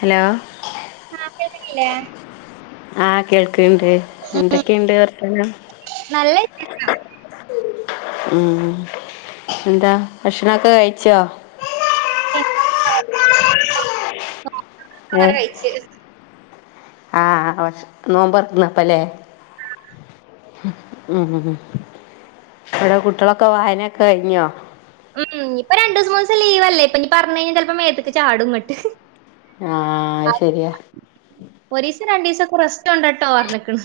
Hello ആഹ് കേൾക്കുന്നില്ലേ ആഹ് കേൾക്കണ്ട് എന്തൊക്കെയുണ്ട് വർത്തനം ഇത്ത ഉം എന്താ ഭക്ഷണോക്കെ കഴിച്ചോ [unintelligible] ക്കെ ഏഹ് കാഴ്ച് ആഹ് നോമ്പറക്കുന്നപ്പല്ലേ [unintelligible] ഉ ഏ ടെ കുട്ടികളൊക്കെ വായനൊക്കെ കഴിഞ്ഞോ ഉം ഇപ്പൊ രണ്ട മൂന്നീസം ലീവല്ലേ ഇപ്പ ഇനി പറഞ്ഞു കഴിഞ്ഞാൽ ചിലപ്പോ മേത്തക്ക് ചാടുംങ്ങട്ട് ആഹ ശരിയാ പ്രശ്ംനുണ്ട് ട്ടോ പറഞ്ഞക്കണ്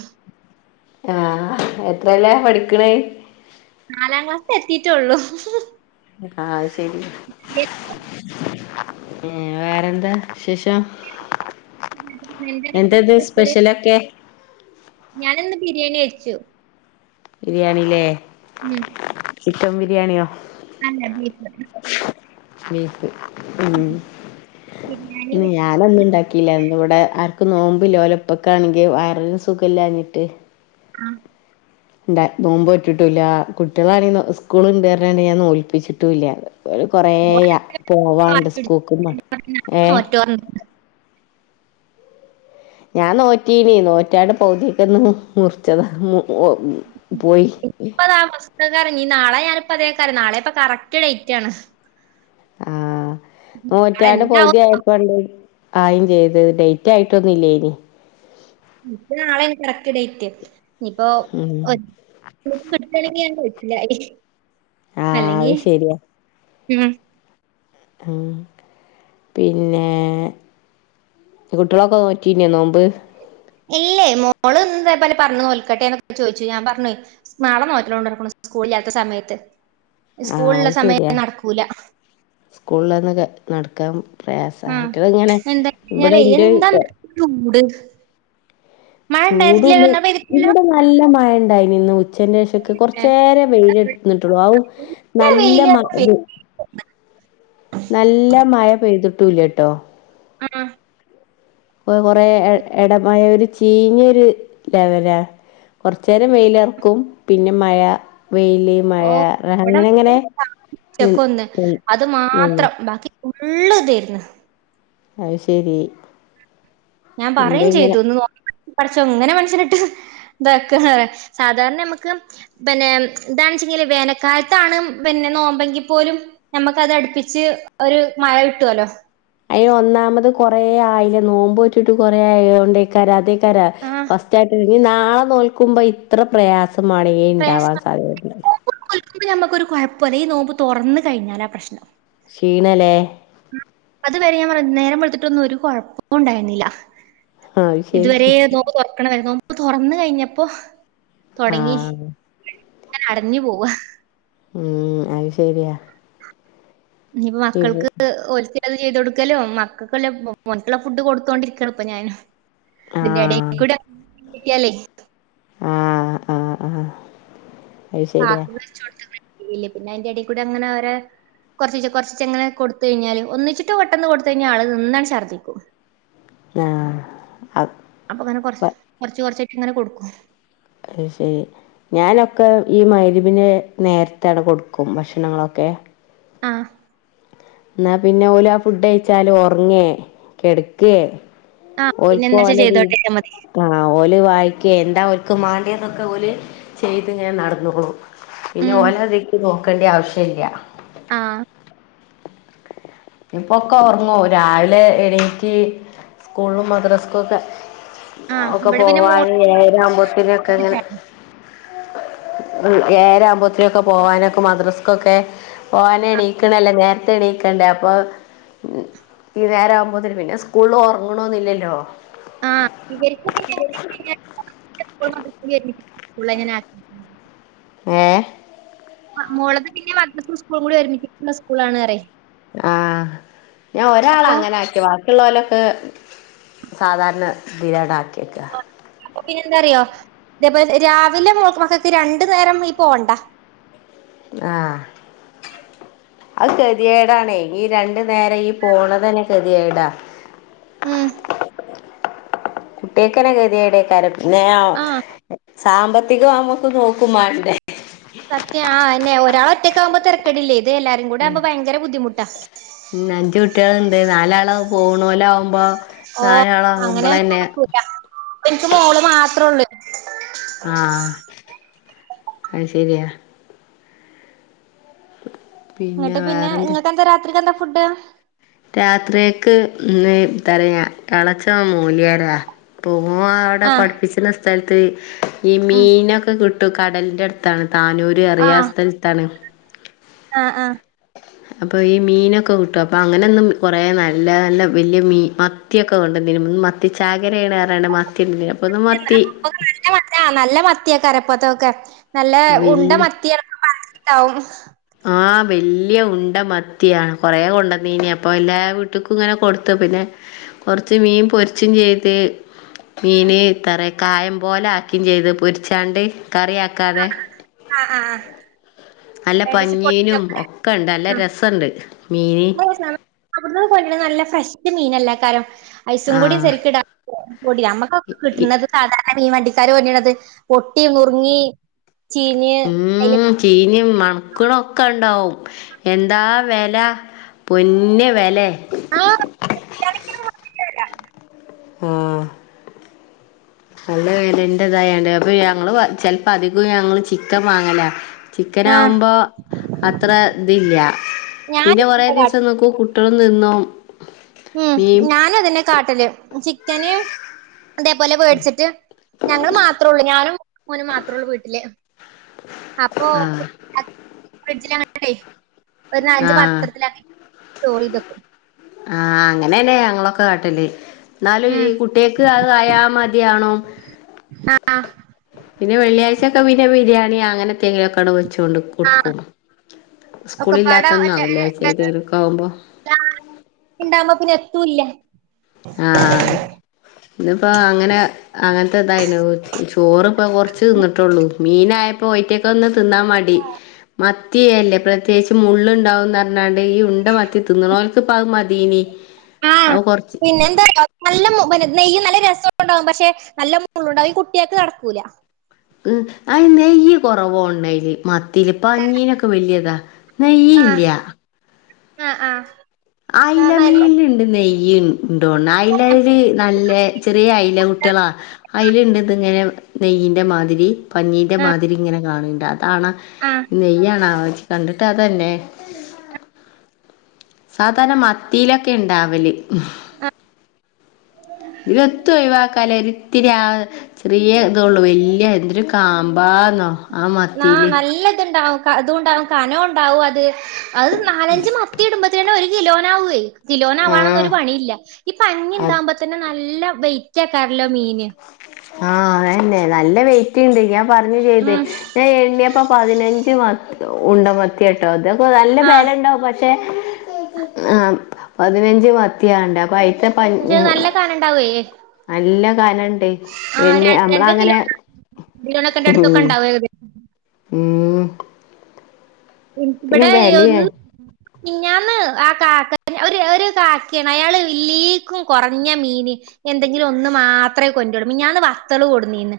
ആഹ് എത്രല്ലേ പഠിക്കണേ നാലാം ക്ലാസ് എത്തിട്ടു ള്ളൂ ആഹ ശരി വേറെന്താ ശേ ശോ ന്താ എന്താങ്ങട്ട് എന്തത് സ്പെഷ്യലൊക്കെ ഞാന ഇന്ന് ബിരിയാണിഎച്ചു ബിരിയാണില്ലേ ഉം ചിക്കൻ ബിരിയാണിയോ അല്ല ബീഫ് ഉ ബിരിയാണി ന്ന് ഞാനൊന്നും ണ്ടാക്കീല്ല ഇവിടെ ആർക്കും നോമ്പ്ല്ല ഓലപ്പക്കാണെങ്കിൽ വയറിന് സുഖല്ലഞ്ഞിട്ട് ആഹ് ണ്ട നോമ്പോറ്റിട്ടുല്ല കുട്ടികളാണെ സ്കൂളണ്ടാറഞ്ഞു ഞാൻ നോല്പ്പിച്ചിട്ടുംല്ല ഒരു കൊറേ യ പോവാണ്ട് സ്കൂക് [unintelligible] ഏ ഞാൻ നോറ്റീനി നോറ്റാണ്ട് പൗതിക്കന്നു മുറിച്ചതാ മു ഓ പോയി ഇപ്പതാ ഫസ്റ്റ്ക്കാരം നാളെ ഞാനപ്പതേക്കാരം നാളെപ്പൊ കറക്റ്റ് ഡേറ്റ് ആണ് ആ നാളെ നോറ്റാണ്ട് എന്താവോ പൗതി ആയപ്പണ്ട് ആയിൻ ചെയ്ത് ഡെയ്റ്റ് ആയിട്ടൊന്നുല്ലേനി ൻക്ക് നാളെന് കറക്ട് ഡെയ്റ്റ് ഇപ്പോ ഉം ഒ-കിട്ടണെങ്കിഞാൻ കഴിച്ചിലായി ആഹ് അല്ലെങ്കി അത് ശരിയാ ഉം ഉം പിന്നെ കുട്ട്യളൊക്കെ നോറ്റിന്യോ നോമ്പ് ഇല്ലേ മോള്ന്ന് ദേപോലെ പറഞ്ഞു നോൽക്കട്ടെന്നൊക്കെ ചോയ്ച്ചു ഞാൻ പറഞ്ഞു നാളെനോറ്റോളോ സ്കൂളില്ലാത്ത സമയത്ത് ആ സ്കൂളിലുള്ള അത് ശരിയാ സമയം നടക്കൂല സ്കൂൾള്ളന്ന് നടക്കാ പ്രയാസ ആ ഐറ്റള്ങ്ങനെ എന്താ ഇവടെ കഴിഞ്ഞാലേ ഇന്റെ എന്താ ഇന്നത്തെ ചൂട് മഴ ഉണ്ടായിരുന്നില്ലല്ലോ ചൂടുണ്ട് എന്നാ പെയ്തിട്ടില്ലല്ലോ ഇവിടെ നല്ല മഴണ്ടായിനി ഉച്ചന്റെഷൊക്കെ ഏ, കൊറച്ചേര വെയിലെന്നിട്ടുള്ളു ആഉ നല്ല വെയില് മ പെയ്തു. നല്ല മഴ പെയ്ത്ട്ടൂല്ല്യട്ടോ ആ കൊറേ എടമയ ഒരു ചീഞൊരു ലവല കൊർചേരം വെയിലർക്കും പിന്നെ മഴ വെയില് മയ ഓ ഇവിടെ അങ്ങനെങ്ങനെ ഉച്ചക്കൊന്ന് [unintelligible] ഫുള്ള്തേര്ന്ന് അയ്ശരി ഞാൻ പറയും ചെയ്തു ഒന്ന് നോ [unintelligible] പടച്ചോൻ ഇങ്ങനെ മൻസനട്ട് [unintelligible] സാധാരണമ്മക്ക് പിന്നെ താണ്ചെങ്കിൽ വേനക്കാലത്താണ് പി നോമ്പെങ്കിപോലും നമ്മക്കത് അടുപ്പിച്ച് ഒരു മഴ കിട്ടോലോ അയ്ന് ഒന്നാമത് കൊറേ ആയിലെ നോമ്പോറ്റിട്ട് കൊറേ ആയോണ്ടേക്കാരം അതേക്കാരം ആഹ് ഫസ്റ്റായിട്ട് നാളെ നോൽക്കുമ്പോ ഇത്ര പ്രയാസമാണ്ണങ്കി ഇണ്ടാവാൻ സാധ്യതല്ല അപ്പ നമക്കൊരു കുഴപ്പല്ല ഈ നോമ്പ് തുറന്ന കഴിഞ്ഞലാ പ്രശ്നം ക്ഷീണലേ അത്വവരെ ഞാൻപറ നേരംവെളുത്തിട്ടൊന്നും ഒരു കൊഴപ്പോണ്ടായിരുന്നില്ല ആഹ് അത് ഇതുവരെ ശരി നോമ്പ്തുറക്കണയിരുന്നു തുറന്ന് കഴിഞ്ഞപ്പോ തുടങ്ങി ആഹ് [unintelligible] ങ്ങനെ അടഞ്ഞുപോവ ഉം അയ് ശരിയാ ഞ്പ്പം ഇവ് മക്കൾക്ക് ഓൽക്ക് ചെയ്തൊടുക്കലും മക്കൾക്കല്ല മോൻക്ക്ള്ള ഫുഡ് കൊടുത്തോണ്ടിരിക്കണ് ഇപ്പൊ ഞാൻ ആഹ് അതിന്റെടൽക്കൂടെ [unintelligible] ല്ലേ ആ ആആഹ [unintelligible] പിന്നെ അതിന്റെട കൂടെ അങ്ങനെഓരോ കൊർചീച കൊർചീച്ചങ്ങനെ കൊടുത്തഴിഞ്ഞാല് ഒന്നിച്ചിട്ട് പെട്ടെന്ന് കൊടുത്തഴിഞ്ഞാല് ആള് നിന്നാട് ചർദ്ദിക്കും ആഹ് അപ്പ അപ്പൊങ്ങനെ കൊറച്ച് കൊറച്ച് കൊറചായിട്ട്ങ്ങനെ കൊടുക്കും ഐഷരി ഞാനൊക്കെ ഈ മഅ‌രിബിന്റെ നേരത്താണ് കൊടുക്കും ഭക്ഷണങ്ങളൊക്കെ ആ ന്നാ പിന്നെ ഓല ആ ഫുഡ്ഴച്ചാല് ഉറങ്ങേ കെടക്കേ ആ പിന്നെ ഓല്ക്ക് എന്താ വെച്ചാ ഓല രീ ചെയ്തോട്ടെ വെച്ചാ മതി ആ ഓല് വായി ക്കെ എന്താ ഓൽക്ക് മാണ്ടേന്നൊക്കെ ഓല് ചെയ്ത്ങ്ങനെ നടന്ന്ക്ക്ണു പിന്നെ ഉം ഓലതീക്ക് നോക്കേണ്ട ആവശ്യല്ല ആഹ് ഇപ്പൊക്കെ ഓർങ്ങോ രാവിലെ എണറ്റ് സ്കൂള്ളും മദ്രസ്സ്ക്കും ഒക്കെ ആ ഒക്കെ ഇവിടെ പിന്നെ മോൾ പോവാന് ഏഴര ആവുമ്പോത്തിനൊക്കെങ്ങനെ ഉം ഏഴരാവുമ്പോത്തിനൊക്കെ പോവാനൊക്കെ മദ്രസ്ക്കൊക്കെ ഓന് എണീക്ക്ണല്ലേ നേരത്തെ എണീക്കണ്ടേ അ പ്പ ഈ നേരാവുമ്പോത്തിന് പിന്നെ സ്കൂള്ള് ഒർങ്ങ്ണൊന്നില്ലല്ലോ ആഹ് പുള്ള എങ്ങനാ? ഏ? മോളത് പിന്നെ മദ്രസ്സും സ്കൂളും കൂടി ഒരുമിച്ചിട്ടുള്ള സ്കൂളാണ്റയാ ആഹ് ഞാൻ അപ്പൊ ഒരാളങ്ങനെ ആക്കി ബാക്കിയുള്ളോലോ ക്കെ സാധാരണ തീലാണ് ആക്കിയക്കാ അപ്പൊ പിന്നെ എന്താറിയോ ഇതേപോലെ രാവിലെ മോക്ക് മക്കക്ക് രണ്ടു നേരം ഈ പോണ്ട ആഹ് അത് കെതിയേടാണേ ഈ രണ്ടു നേരം ഈ പോണതെന്നെ കെതിയേടാ മ്ഹ് കുട്ട്യാക്കെന്നെ കെതിയേടേക്കാരം ആഹ് സാമ്പത്തികം നമ്മുക്ക് നോക്കുമ്മാണ്ടേ സത്യം ആ അയെന്നെ ഒരാളൊറ്റക്കാവുമ്പോ തെരക്കടില്ലേ അഞ്ച് കുട്ടികളുണ്ട് നാലാള് പോണോലാവുമ്പൊ ഓ അങ്ങനെ നാലാളാകുമ്പളെന്നെ- നടക്കൂല എനിക്ക് മോള് മാത്രേ ഉള്ളൂ ആഹ് അത് ശരിയാ [unintelligible] എന്നിട്ട് പിന്നെ വേറെന്ത് നിങ്ങക്കെന്താ രാത്രിക്കെന്താ ഫുഡ്? രാത്രിയക്ക് ഇന്ന് തരയാ തളച്ച മൂലിയാര പോ ഓ അവിടെ ആഹ് പഠിപ്പിച്ച്ണ സ്ഥലത്ത് ഈ ഉം മീനൊക്കെ കിട്ടും കടലിന്റെടുത്താണ് താനൂര് അറിയാത്തഒരു സ്ഥലത്താണ് ആ ആ അപ്പൊ ഈ മീനൊക്കെ കിട്ടും അപ്പൊ അങ്ങനൊന്നും കൊറേ നല്ല നല്ല വല്യ മീ മത്തിയൊക്കെ കൊണ്ട്- മത്തി ചാകരേയായ കാരണമാണ് കൊണ്ടാണ് മത്തി- അപ്പോൾ ഒന്ന് മത്തി നല്ല മ ആ നല്ല മത്തിയേക്കാരപ്പത്തൊക്കെ നല്ല ഉണ്ട വലിയ മത്തി അപ്പ പനഞ്ഞിണ്ടാവും ആ വല്യ ഉണ്ട മത്തിയാണ് കൊറേ കൊണ്ടന്നീനി അപ്പൊ എല്ലാ വീട്ട്ക്കുംങ്ങനെ കൊടുത്തു പിന്നെ- കൊറച്ച് മീൻ പൊരിച്ചും ചെയ്ത് മീന് ഇത്ര കായം പോലെ ആക്കിം ചെയ്ത് പൊരിച്ചാണ്ട് കറി ആക്കാതെ- ആ ആ പഞ്ഞീനും ഒക്കെണ്ട് നല്ല രസണ്ട് മീന് ഓ അവിടു കൊണ്ടെർനെ നല്ല ഫ്രഷ് മീനല്ലെക്കാരം ഐസും കൂടി ആഹ് സെര്ക്ക് ഇടാ നമ്മക്കൊക്കെ ഇ ഇ കിട്ടുന്നത് സാധാരണ മീൻ വണ്ടിക്കാര് [unintelligible] പൊട്ടി നുർങ്ങി ഉം ചീഞ്ഞും മണ്ക്ക്ണൊക്കെണ്ടാവും എന്താ വില പൊന്ന് വെലേ ആഹ് ആഹ് നല്ല വെലന്റെ തായൊണ്ടേ അപ്പൊ ഞങ്ങള് ചെൽപ്പോ അധികോം ഞങ്ങള് ചിക്കൻ വാങ്ങല ചിക്കൻ ആഹ് ആകുമ്പോ അത്രഇത്‌ പിന്നെ ഞാനും കൊറേ ദിവസം നിക്കും നിന്നോ ഉം ഞാനും അതെന്നെ കാട്ടല് ചിക്കന്- അതേപോലെ വേടിച്ചിട്ട് ഞങ്ങള് മാത്രള്ളൂ ഞാനും ഓനും മാത്രള്ളൂ വീട്ടില് അപ്പൊ ആഹ് ഫ്രിഡ്ജിലങ്ങട്ട് വെക്കും ഒരു നാലഞ്ച് ആഹ് പാത്രത്തിലാക്കീട്ട് സ്റ്റോറെയ്തെക്കും ആ അങ്ങനെല്ലേ ഞങ്ങളൊക്കെ കാട്ടത് എന്നാലും ഈ ഉം കുട്ടികക്ക് അത്ആയ യാ മതിയാണോ ആ പിന്നെ വെള്ളിയാഴ്ചൊക്കെ പിന്നെ ബിരിയാണി അങ്ങനെത്തെന്തെിലും ഒക്കെടാവും കുച്ചൊണ്ട് ആഹ് കൊടുക്കും സ്കൂളി ല്ലാത്തൊന്നാവില്ലേ ഒക്കപ്പാടെ ചെയ്തിക്ക ആവുമ്പോ ഇണ്ടാവുമ്പോ പിന്നെ എത്തൂല്ല ആ ഇന്നപ്പോ അങ്ങനെ അങ്ങനത്തെ ഇതായിന ചോറ് കൊറച്ച് തിന്നിട്ടുള്ളൂ മീനായപ്പോറ്റക്ക ഒന്ന് തിന്നാ മടി മ- മത്തിയല്ലേ പ്രത്യേകിച്ചും മുള്ളു ണ്ടാവുംന്ന് പറഞ്ഞാണ്ട് ഈ ഉണ്ട മത്തി തിന്നോഓക്ക് ഇപ്പ മതീനി അവ കൊറച്ച് നല്ലെ നെയ്യ നല്ല രസംണ്ടാവും പക്ഷെ നല്ല മണ്ടാവും കുട്ടികൾക്ക് നടക്കൂല ഉ അ നെയ്യ് കുറവോണ്ടായില് മ- തിലപ്പഞ്ഞീനൊക്കെ വലിയതാ നെയ്ല്ല ആആ അയിലമീനിന്നുണ്ട് നെയ്യ് ഉണ്ടോല അതില് നല്ല ചെറിയ അല കുട്ടികളാ അയില ഇണ്ട് ഇങ്ങനെ നെയ്യിൻ്റെ മാതിരി പഞ്ഞീൻ്റെ ആ മാതിരി ഇങ്ങനെ കാണണ്ട് ആണ് ആ നെയ്യാണാ കണ്ടിട്ട് അതന്നെ സാധാരണ മത്തിലൊക്കെ ഉണ്ടാവല് മം എത്ത് ഒഴിവാക്കാല്ല രിത്തിരി ആഹ് ചെറിയ ഇതള്ളു വല്യ എന്തുരു കാം ബാന്നോ ആ മത്തില് അതുംണ്ടാവും കനോണ്ടാവും അത് അഹ് നാലഞ്ജ് മത്തി ഇടുമ്പത്തേനു ഒരു കിലോനാവേ ആഹ് തിലോനാവാനൊന്നൊരു പണിയില്ല. ഇപ്പഞ്ഞി അത് ണ്ടാഉമ്പതന്നെ നല്ല വെയി ച്ച കര്ലോ മീന് ആ അതന്നെ, നല്ല വെയിറ്റിണ്ട് ഞാൻ പറഞ്ഞ് ചെയ്ത്, ഉം ഞാൻ എണ്ണിയപ്പ പതിനഞ്ച് [unintelligible] മത് ഉണ്ട മത്തിയാട്ടോ ഇതൊക്കെ നല്ല ആ വെല ഇണ്ടാവും പ ക്ഷേ ആഹ് പതിനഞ്ച് മത്തിയാണ്ട് അപ്പ അയ് പക്ഷെ അത് നല്ല കനണ്ടാവേ നല്ല കനണ്ട് എണ്ണി രണ്ട് രണ്ട് നമ്മളങ്ങനെ കിലോ കിലോനൊക്കെ അടുത്തൊക്കെ ഉം ഉണ്ടാവും ഏകദേശം ഉം പിന്നെ ഇവടെ ബലിയ ഒന്ന് മിഞ്ഞാന്ന് ആ കാക്ക ഒര് ഒരു കാക്കയാണ് അയാള് ഇല്ലിക്കും കൊറഞ്ഞ മീന് എന്തെങ്കിലും ഒന്ന് മാത്രേ കൊണ്ടരൂ മീൻ മിഞ്ഞാന്ന് വത്തള് കൊടുന്നീന്ന്,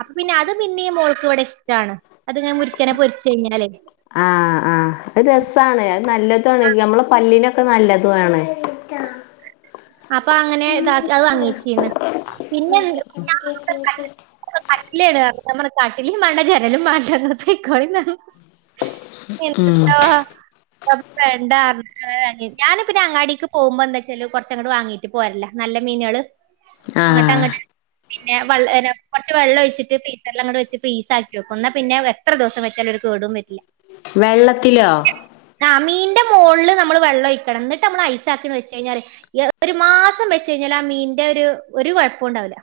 അപ്പൊ പിന്നെ അത് പിന്നേം മോൾക്ക് ഇവടെ ഇഷ്ടാണ്, അതിങ്ങനെ മുരിക്കനെ പൊരി ച്ചെയ്ഞ്ഞാലേ ആഹ് ആഹ് അത് രെസ്സാണ് അത് നല്ലതും ആണ് നമ്മളെ പല്ലിനാ ഒക്കെ നല്ലതും ആണ് അപ്പൊ അങ്ങനെ ഇതാക്കി അത് വാങ്ങിച്ചീന്ന് പിന്നെ [unintelligible] കാട്ടിലും മാണ്ട ജനലും മാണ്ടാ ഇങ്ങള് പൊയ്ക്കോളിന്ന് പറ ഉം പിന്നട്ട അപ്പൊ വേണ്ടാ പറഞ്ഞ് ഏഹ് വാങ്ങി ഞാനി പിന്നെ അങ്ങാടിക്ക് പോവുമ്പോ എന്താച്ചാല് കൊറച്ച് അങ്ങ്ട് വാങ്ങീട്ട് പോരലാ നല്ല മീനേള് ആഹ് ഇങ്ങട്ടാങ്ങ പിന്നെ വ [unintelligible] കൊറച്ച് വെള്ളം ഒഴിച്ചിട്ട് ഫ്രീസറിലാങ്ങ്ട് വെച്ച് ഫ്രീസാക്കി വെക്കും എന്നാ പിന്നെ എത്ര ദിവസം വെച്ചാലും ഒരു കേ കേടും വെരില്ല വെള്ളത്തിലോ ആഹ് മീന്റെ മോൾല് നമ്മള് വെള്ളം ഒഴിക്കണം എന്നിട്ട് നമ്മള് ഐസാക്കി ഒന്ന് വെച്ച് കഴിഞ്ഞാല് [unintelligible] ഒരു മാസം വെച്ച് കഴിഞ്ഞാല് ആ മീന്റെ ഒരു ഒരു കൊഴപ്പുണ്ടാവില്ല.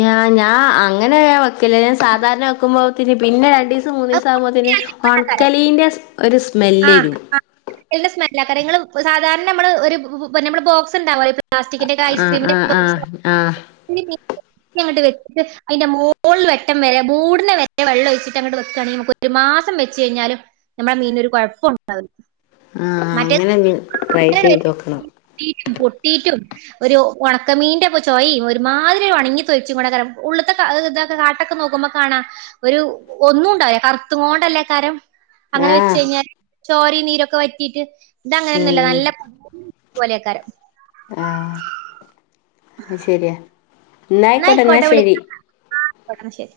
ഞാ ഞാ അങ്ങനെ നാൻ വെക്കലില്ല ഞാൻ സാധാരണ വെക്കുമ്പോത്തിന് പിന്നെ രണ്ടിസ മൂന്നീസാമത്തിനെ ഒണക്കലീന്റെ ഒരു സ്മെല്ല് ആഹ് വരും. ആഹ് നല്ല സ്മെല്ലാ പറ്യാ ങ്ങള് സാധാരപണമ്മള് ഒര് ബ് ബ് പ്ന്നെ മ്മളെ ബോക്സ്ണ്ടാവ് [unintelligible] പ്ലാസ്റ്റിക്ക്‌ന്റെക്കെ ആഹ് ഐസ്ക്രീംന്റെ ആഹ് ബോക്സ് ആഹ് ആഹ് [unintelligible] അങ്ങട്ട് വെച്ച്ട്ട് അയ്ന്റെ മോൾല് വെട്ടം വരെ മൂട്നെ വെരെ വെള്ളം ഒയ്ച്ച്ട്ടങ്ങട്ട് വെക്കാണെ മ്ക്ക് ഒര് മാ മാസം വെച്ചയ്ഞ്ഞാലും ഞമ്മളെ മീനാെരു കാെഴപ്പോംണ്ടാവ് ആഹ് മറ്റേ അങ്ങനെ ഇനി ട്രൈ ചെയ്തോക്കണം. [unintelligible] പൊട്ടീട്ടും ഒര് ഒണക്കമീന്റൊക്കെ ചൊയിം ഒര്മാതിര്യൊര് ഒണ്ങ്ങി തൊൽച്ച്ക്കോണ്ടെക്കാരം ഉള്ള്ത്തെ ക ഹ് തൊക്കെ കാട്ടാെ നോക്കുമ്പ കാണാ ഒരു ഒന്നുംണ്ടാ [unintelligible] കർത്ത്ങ്ങോണ്ടല്ലേക്കാരം അങ്ങനെ ആഹ് വെച്ചയ്ഞ്ഞാല് ചോരിം നീരൊക്കെ വറ്റീട്ട് ഇതങ്ങനെയൊന്നുംല്ല ഉം നല്ല പോലെക്കാരം ആഹ് അത്ശെര്യാ ന്നായ്ക്കോട്ടെ ന്നാ ശെരി ആഹ് യ്ക്കോട്ടെ ന്നാ ശെരി